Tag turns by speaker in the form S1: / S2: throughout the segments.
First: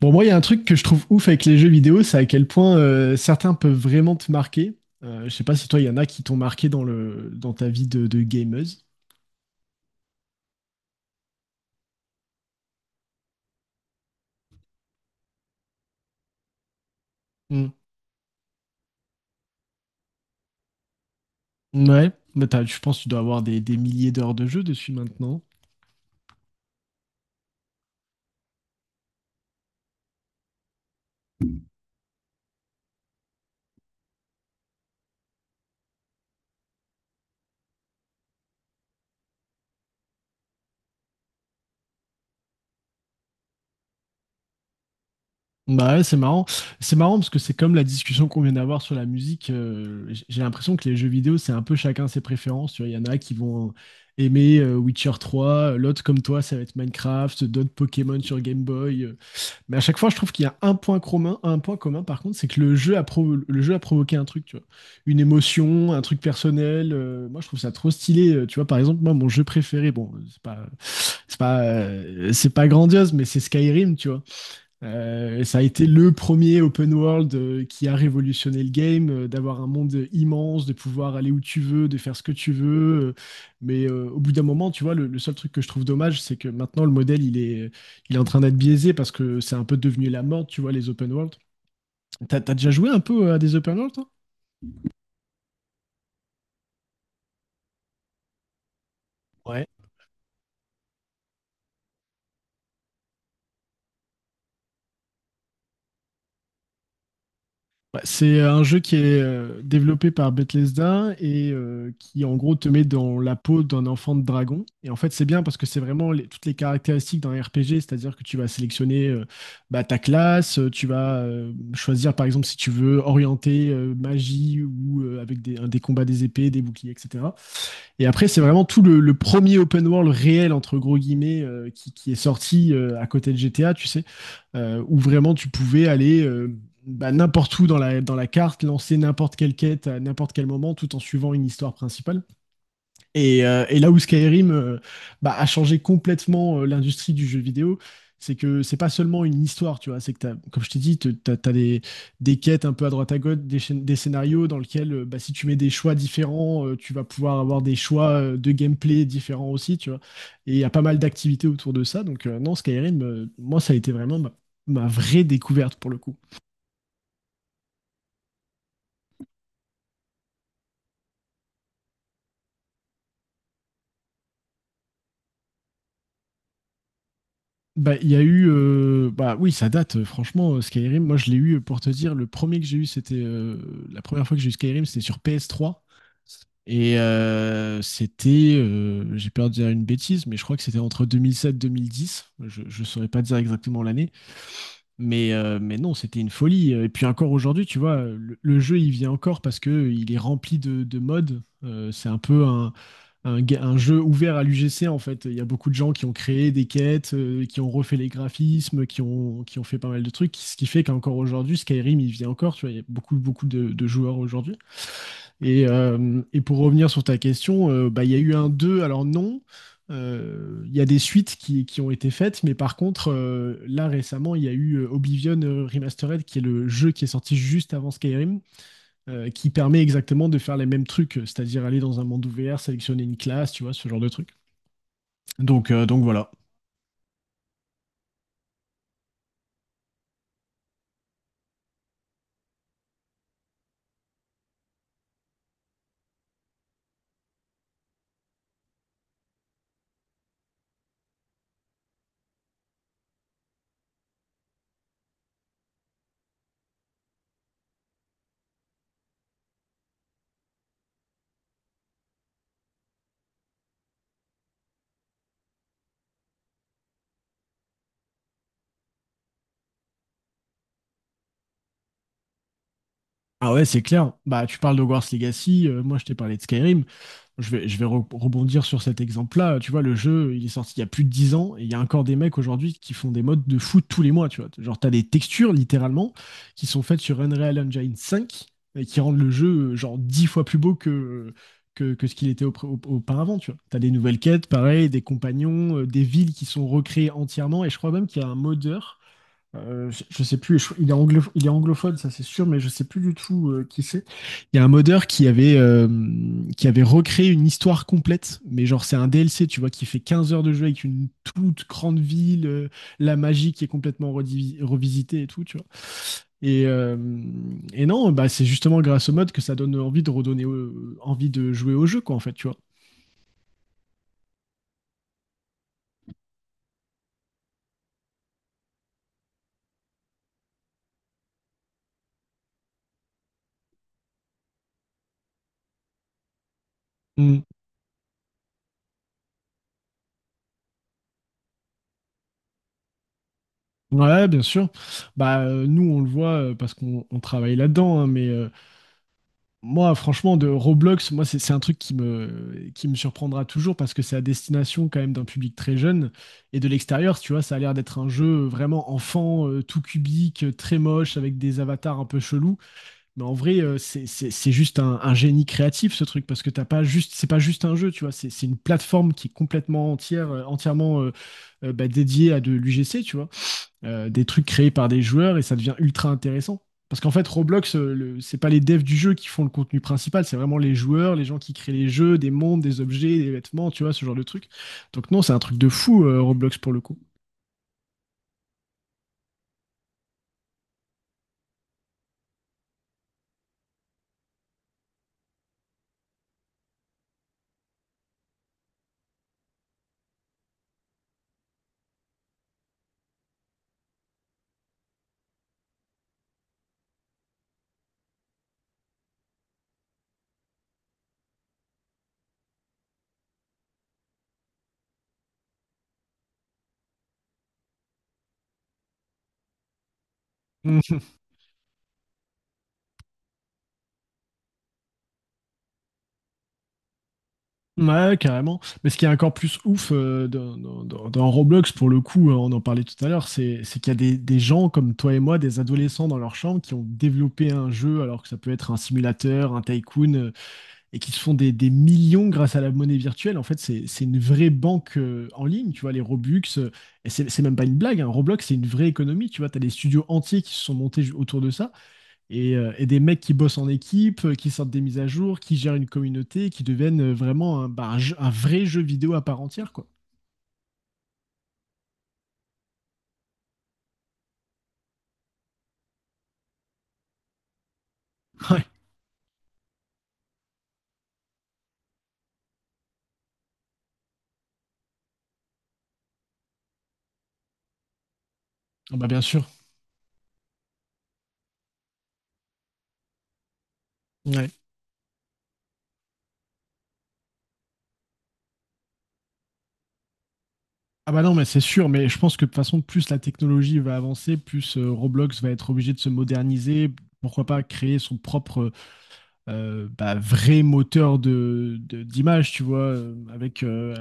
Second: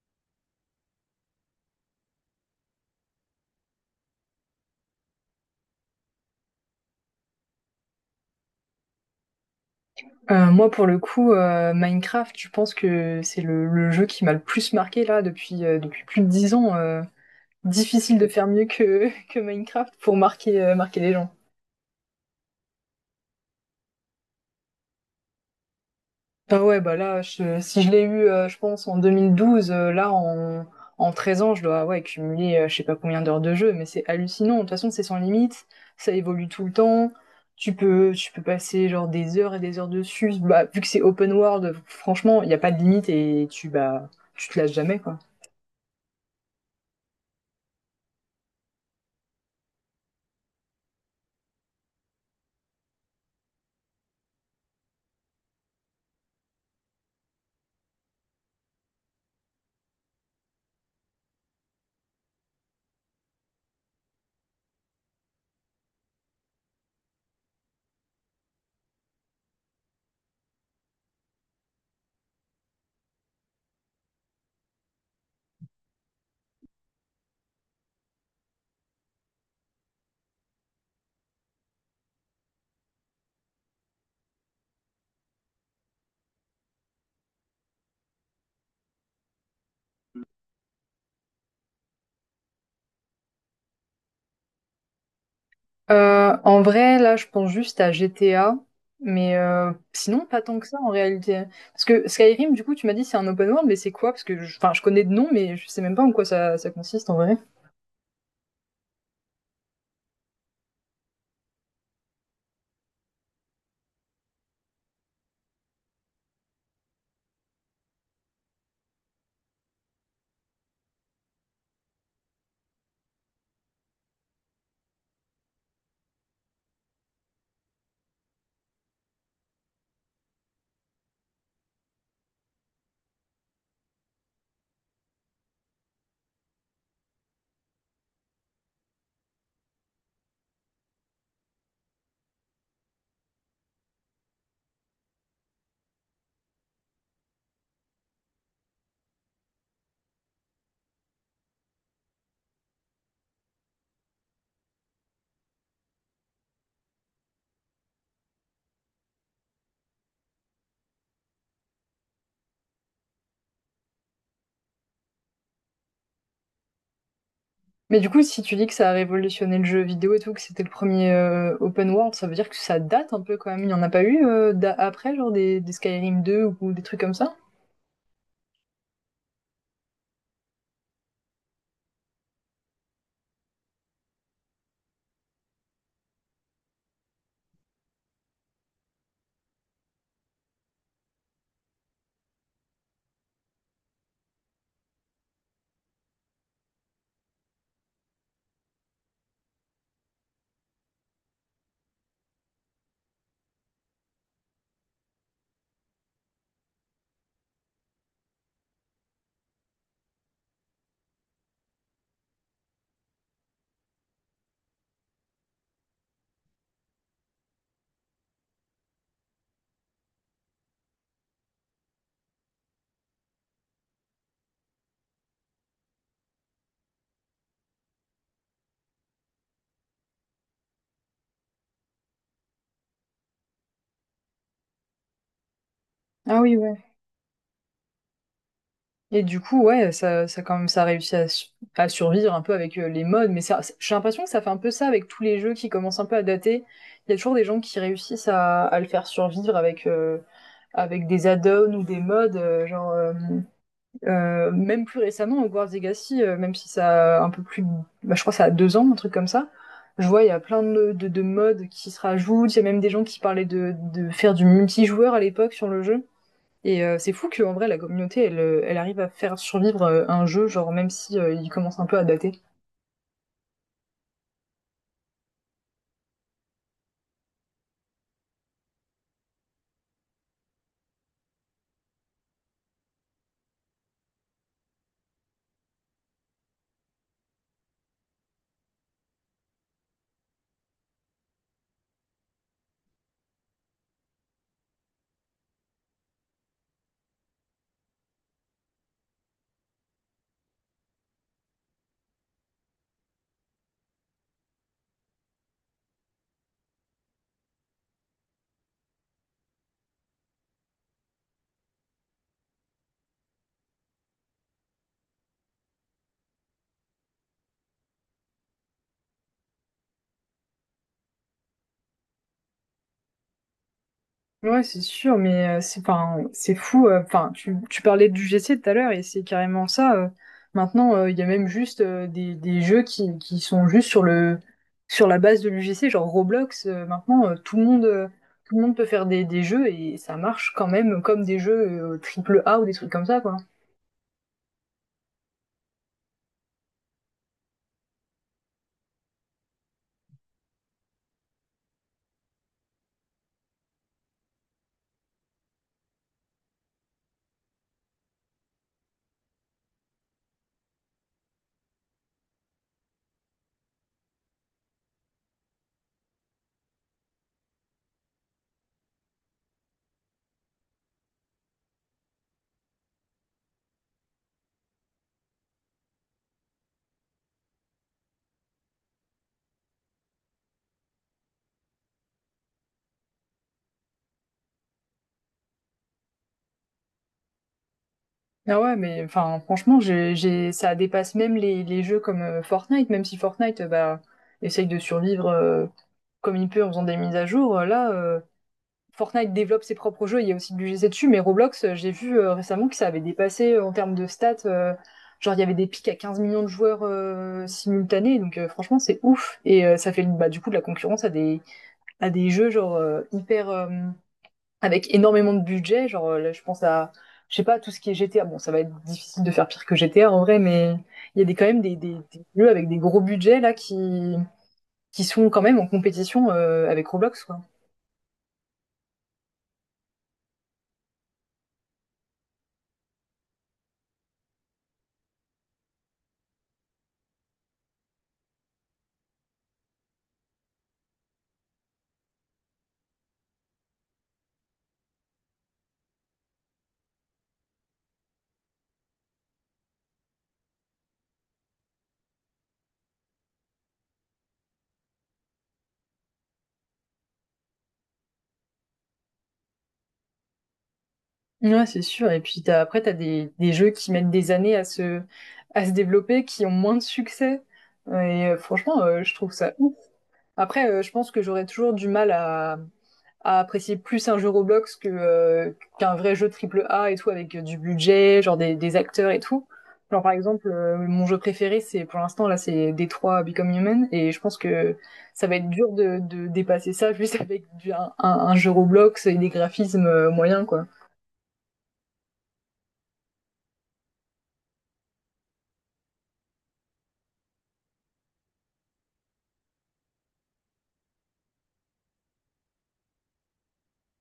S1: Bon, moi, il y a un truc que je trouve ouf avec les jeux vidéo, c'est à quel point certains peuvent vraiment te marquer. Je sais pas si toi, il y en a qui t'ont marqué dans ta vie de gameuse.
S2: Moi, pour le coup, Minecraft, je pense que c'est le jeu qui m'a le plus marqué là depuis, depuis plus de dix ans.
S1: Mm.
S2: Difficile de faire mieux que, que Minecraft pour marquer, marquer les gens.
S1: Ouais, mais je pense que tu dois avoir des milliers d'heures de jeu dessus maintenant.
S2: Ah ouais, bah là, si je l'ai eu, je pense, en 2012, là, en 13 ans, je dois ouais, cumuler je sais pas combien d'heures de jeu, mais c'est hallucinant. De toute façon, c'est sans limite, ça évolue tout le temps. Tu peux passer genre des heures et des heures dessus. Bah, vu que c'est open world, franchement, il n'y a pas de limite et tu, bah, tu te lasses jamais, quoi.
S1: Bah ouais, c'est marrant. C'est marrant parce que c'est comme la discussion qu'on vient d'avoir sur la musique. J'ai l'impression que les jeux vidéo, c'est un peu chacun ses préférences. Tu vois, il y en a qui vont aimer Witcher 3, l'autre comme toi, ça va être Minecraft, d'autres Pokémon sur Game Boy. Mais à chaque fois, je trouve qu'il y a un point commun, par contre, c'est que le jeu a provoqué un truc, tu vois. Une émotion, un truc personnel. Moi, je trouve ça trop stylé. Tu vois, par exemple, moi, mon jeu préféré, bon, c'est pas grandiose, mais c'est Skyrim, tu vois. Ça a été le premier open world qui a révolutionné le game, d'avoir un monde immense, de pouvoir aller où tu veux, de faire ce que tu veux. Mais au bout d'un moment, tu vois, le seul truc que je trouve dommage, c'est que maintenant le modèle, il est en train d'être biaisé parce que c'est un peu devenu la mode, tu vois, les open world. T'as déjà joué un peu à des open world, toi?
S2: En vrai, là, je pense juste à GTA, mais sinon pas tant que ça en réalité. Parce que Skyrim, du coup, tu m'as dit c'est un open world, mais c'est quoi? Parce que, enfin, je connais de nom, mais je sais même pas en quoi ça, ça consiste en vrai.
S1: Ouais, c'est un jeu qui est développé par Bethesda et qui en gros te met dans la peau d'un enfant de dragon. Et en fait, c'est bien parce que c'est vraiment toutes les caractéristiques d'un RPG, c'est-à-dire que tu vas sélectionner bah, ta classe, tu vas choisir par exemple si tu veux orienter magie ou avec des combats des épées, des boucliers, etc. Et après, c'est vraiment tout le premier open world réel entre gros guillemets qui est sorti à côté de GTA, tu sais où vraiment tu pouvais aller bah, n'importe où dans la carte, lancer n'importe quelle quête à n'importe quel moment tout en suivant une histoire principale. Et là où Skyrim bah, a changé complètement l'industrie du jeu vidéo, c'est que c'est pas seulement une histoire, tu vois. C'est que comme je t'ai dit, te- t'as as, des quêtes un peu à droite à gauche, des scénarios dans lesquels bah, si tu mets des choix différents, tu vas pouvoir avoir des choix de gameplay différents aussi, tu vois. Et il y a pas mal d'activités autour de ça. Donc non, Skyrim, moi, ça a été vraiment ma vraie découverte pour le coup.
S2: Mais du coup, si tu dis que ça a révolutionné le jeu vidéo et tout, que c'était le premier open world, ça veut dire que ça date un peu quand même. Il n'y en a pas eu après, genre des Skyrim 2 ou des trucs comme ça?
S1: Bah, il y a eu. Bah oui, ça date, franchement, Skyrim. Moi, je l'ai eu, pour te dire, le premier que j'ai eu, c'était. La première fois que j'ai eu Skyrim, c'était sur PS3. Et c'était. J'ai peur de dire une bêtise, mais je crois que c'était entre 2007-2010. Je ne saurais pas dire exactement l'année. Mais non, c'était une folie. Et puis encore aujourd'hui, tu vois, le jeu, il vient encore parce que il est rempli de mods. C'est un peu un jeu ouvert à l'UGC en fait. Il y a beaucoup de gens qui ont créé des quêtes, qui ont refait les graphismes, qui ont fait pas mal de trucs, ce qui fait qu'encore aujourd'hui, Skyrim, il vit encore, tu vois, il y a beaucoup, beaucoup de joueurs aujourd'hui. Et pour revenir sur ta question, bah, il y a eu un 2 alors non. Il y a des suites qui ont été faites, mais par contre, là récemment, il y a eu Oblivion Remastered, qui est le jeu qui est sorti juste avant Skyrim, qui permet exactement de faire les mêmes trucs, c'est-à-dire aller dans un monde ouvert, sélectionner une classe, tu vois, ce genre de truc. Donc voilà.
S2: Ah oui, ouais. Et du coup, ouais, ça quand même, ça a réussi à, à survivre un peu avec les modes, mais ça, j'ai l'impression que ça fait un peu ça avec tous les jeux qui commencent un peu à dater. Il y a toujours des gens qui réussissent à le faire survivre avec, avec des add-ons ou des modes, même plus récemment, Hogwarts Legacy, même si ça a un peu plus, bah, je crois que ça a 2 ans, un truc comme ça. Je vois, il y a plein de modes qui se rajoutent. Il y a même des gens qui parlaient de faire du multijoueur à l'époque sur le jeu. Et c'est fou qu'en vrai, la communauté, elle, elle arrive à faire survivre un jeu, genre même si il commence un peu à dater.
S1: Ah ouais, c'est clair. Bah, tu parles de Hogwarts Legacy, moi je t'ai parlé de Skyrim. Je vais rebondir sur cet exemple-là. Tu vois, le jeu, il est sorti il y a plus de 10 ans et il y a encore des mecs aujourd'hui qui font des modes de foot tous les mois. Tu vois, genre, t'as des textures littéralement qui sont faites sur Unreal Engine 5 et qui rendent le jeu genre 10 fois plus beau que, que ce qu'il était auparavant. Tu vois, t'as des nouvelles quêtes, pareil, des compagnons, des villes qui sont recréées entièrement et je crois même qu'il y a un modeur je sais plus, il est anglophone, ça c'est sûr, mais je sais plus du tout qui c'est. Il y a un modeur qui avait recréé une histoire complète, mais genre c'est un DLC, tu vois, qui fait 15 heures de jeu avec une toute grande ville, la magie qui est complètement revisitée et tout, tu vois. Et, euh, et non, bah c'est justement grâce au mode que ça donne envie de envie de jouer au jeu, quoi, en fait, tu vois.
S2: Ouais, c'est sûr, mais c'est 'fin, c'est fou. Enfin, tu parlais du G GC tout à l'heure et c'est carrément ça. Maintenant, il y a même juste des jeux qui sont juste sur le sur la base de l'UGC, genre Roblox. Maintenant,
S1: Mm.
S2: tout le monde peut faire des jeux et ça marche quand même comme des jeux triple A ou des trucs comme ça, quoi.
S1: Ouais, bien sûr. Bah, nous, on le voit parce qu'on travaille là-dedans. Hein, mais moi, franchement, de Roblox, moi, c'est un truc qui me surprendra toujours parce que c'est à destination quand même d'un public très jeune. Et de l'extérieur, tu vois, ça a l'air d'être un jeu vraiment enfant, tout cubique, très moche, avec des avatars un peu chelous. Mais en vrai, c'est juste un génie créatif ce truc parce que t'as pas juste, c'est pas juste un jeu, tu vois, c'est une plateforme qui est complètement entière, entièrement bah, dédiée à de l'UGC, tu vois. Des trucs créés par des joueurs et ça devient ultra intéressant. Parce qu'en fait, Roblox, c'est pas les devs du jeu qui font le contenu principal, c'est vraiment les joueurs, les gens qui créent les jeux, des mondes, des objets, des vêtements, tu vois, ce genre de truc. Donc non, c'est un truc de fou, Roblox pour le coup.
S2: Ah ouais, mais enfin, franchement, ça dépasse même les jeux comme Fortnite, même si Fortnite, bah, essaye de survivre comme il peut en faisant des mises à jour. Là, Fortnite développe ses propres jeux, il y a aussi du GC dessus, mais Roblox, j'ai vu récemment que ça avait dépassé en termes de stats. Il y avait des pics à 15 millions de joueurs simultanés, donc franchement, c'est ouf. Et ça fait bah, du coup de la concurrence à à des jeux genre hyper, avec énormément de budget. Genre, là, je pense à, je sais pas, tout ce qui est GTA. Bon, ça va être difficile de faire pire que GTA en vrai, mais il y a quand même des jeux avec des gros budgets là qui sont quand même en compétition avec Roblox, quoi.
S1: Ouais, carrément. Mais ce qui est encore plus ouf dans Roblox, pour le coup, on en parlait tout à l'heure, c'est qu'il y a des gens comme toi et moi, des adolescents dans leur chambre, qui ont développé un jeu, alors que ça peut être un simulateur, un tycoon, et qui se font des millions grâce à la monnaie virtuelle. En fait, c'est une vraie banque en ligne, tu vois, les Robux. Et c'est même pas une blague, hein. Roblox, c'est une vraie économie, tu vois. T'as des studios entiers qui se sont montés autour de ça et des mecs qui bossent en équipe, qui sortent des mises à jour, qui gèrent une communauté, qui deviennent vraiment bah, un vrai jeu vidéo à part entière, quoi.
S2: Ouais, c'est sûr. Et puis t'as, après, t'as des jeux qui mettent des années à se développer, qui ont moins de succès. Et
S1: Ouais.
S2: franchement, je trouve ça ouf. Après, je pense que j'aurais toujours du mal à apprécier plus un jeu Roblox que qu'un vrai jeu triple A et tout avec du budget, genre des
S1: Ah bah
S2: acteurs
S1: bien
S2: et
S1: sûr.
S2: tout. Genre par exemple, mon jeu préféré, c'est pour l'instant là, c'est Détroit Become Human, et je pense
S1: Ouais.
S2: que ça va être dur de dépasser ça juste avec du, un jeu Roblox et des graphismes moyens quoi.
S1: Ah bah non, mais c'est sûr, mais je pense que de toute façon, plus la technologie va avancer, plus Roblox va être obligé de se moderniser. Pourquoi pas créer son propre bah, vrai moteur de, d'image, tu vois, avec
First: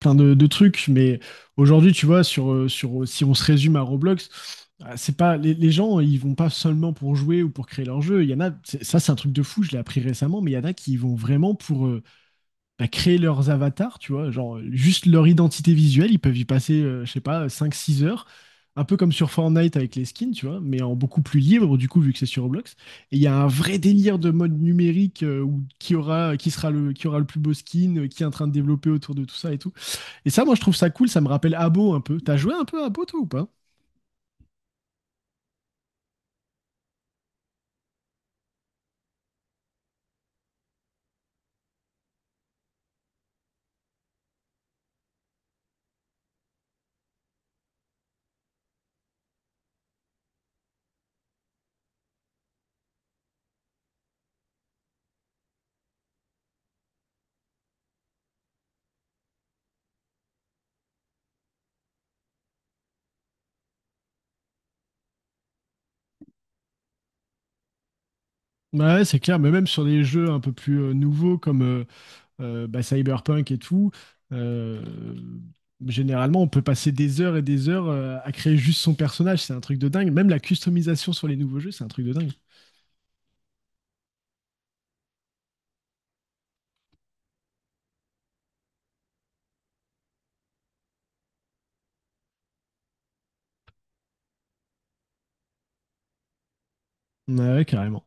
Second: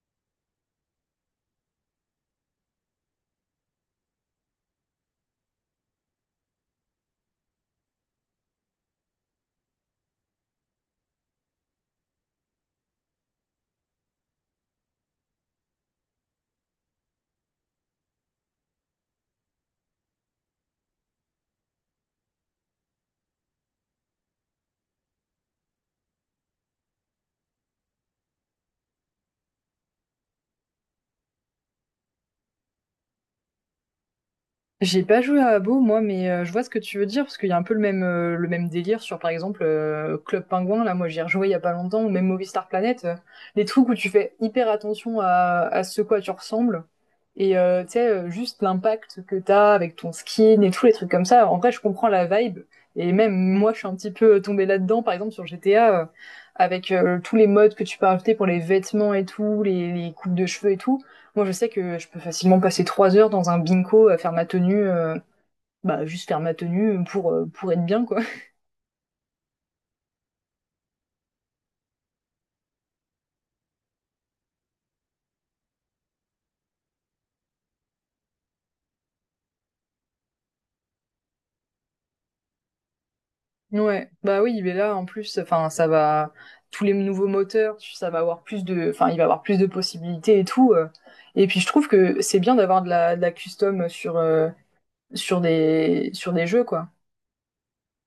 S1: plein de trucs, mais aujourd'hui, tu vois, si on se résume à Roblox, ah, c'est pas les gens, ils vont pas seulement pour jouer ou pour créer leur jeu. Il y en a, ça c'est un truc de fou, je l'ai appris récemment, mais il y en a qui y vont vraiment pour bah, créer leurs avatars, tu vois, genre juste leur identité visuelle, ils peuvent y passer, je sais pas, cinq six heures, un peu comme sur Fortnite avec les skins, tu vois, mais en beaucoup plus libre du coup, vu que c'est sur Roblox. Et il y a un vrai délire de mode numérique où qui aura, qui sera le, qui aura le plus beau skin, qui est en train de développer autour de tout ça et tout. Et ça, moi, je trouve ça cool, ça me rappelle Abo un peu. T'as joué un peu à Abo, toi, ou pas?
S2: J'ai pas joué à Abo moi, mais je vois ce que tu veux dire parce qu'il y a un peu le même délire sur par exemple Club Penguin Là, moi, j'y ai rejoué il y a pas longtemps ou même Movistar Planet. Les trucs où tu fais hyper attention à ce quoi tu ressembles. Et tu sais, juste l'impact que t'as avec ton skin et tous les trucs comme ça. En vrai, je comprends la vibe. Et même moi, je suis un petit peu tombée là-dedans, par exemple sur GTA, avec tous les modes que tu peux rajouter pour les vêtements et tout, les coupes de cheveux et tout. Moi, je sais que je peux facilement passer 3 heures dans un bingo à faire ma tenue, bah juste faire ma tenue pour être bien quoi.
S1: Ouais, c'est clair, mais même sur des jeux un peu plus nouveaux comme bah, Cyberpunk et tout, euh, généralement on peut passer des heures et des heures à créer juste son personnage, c'est un truc de dingue. Même la customisation sur les nouveaux jeux, c'est un truc de dingue.
S2: Ouais, bah oui, mais là en plus, enfin, ça va tous les nouveaux moteurs, ça va avoir plus de, enfin, il va avoir plus de possibilités et tout. Et puis je trouve que c'est bien d'avoir de la custom sur sur des jeux quoi.
S1: Ouais, carrément.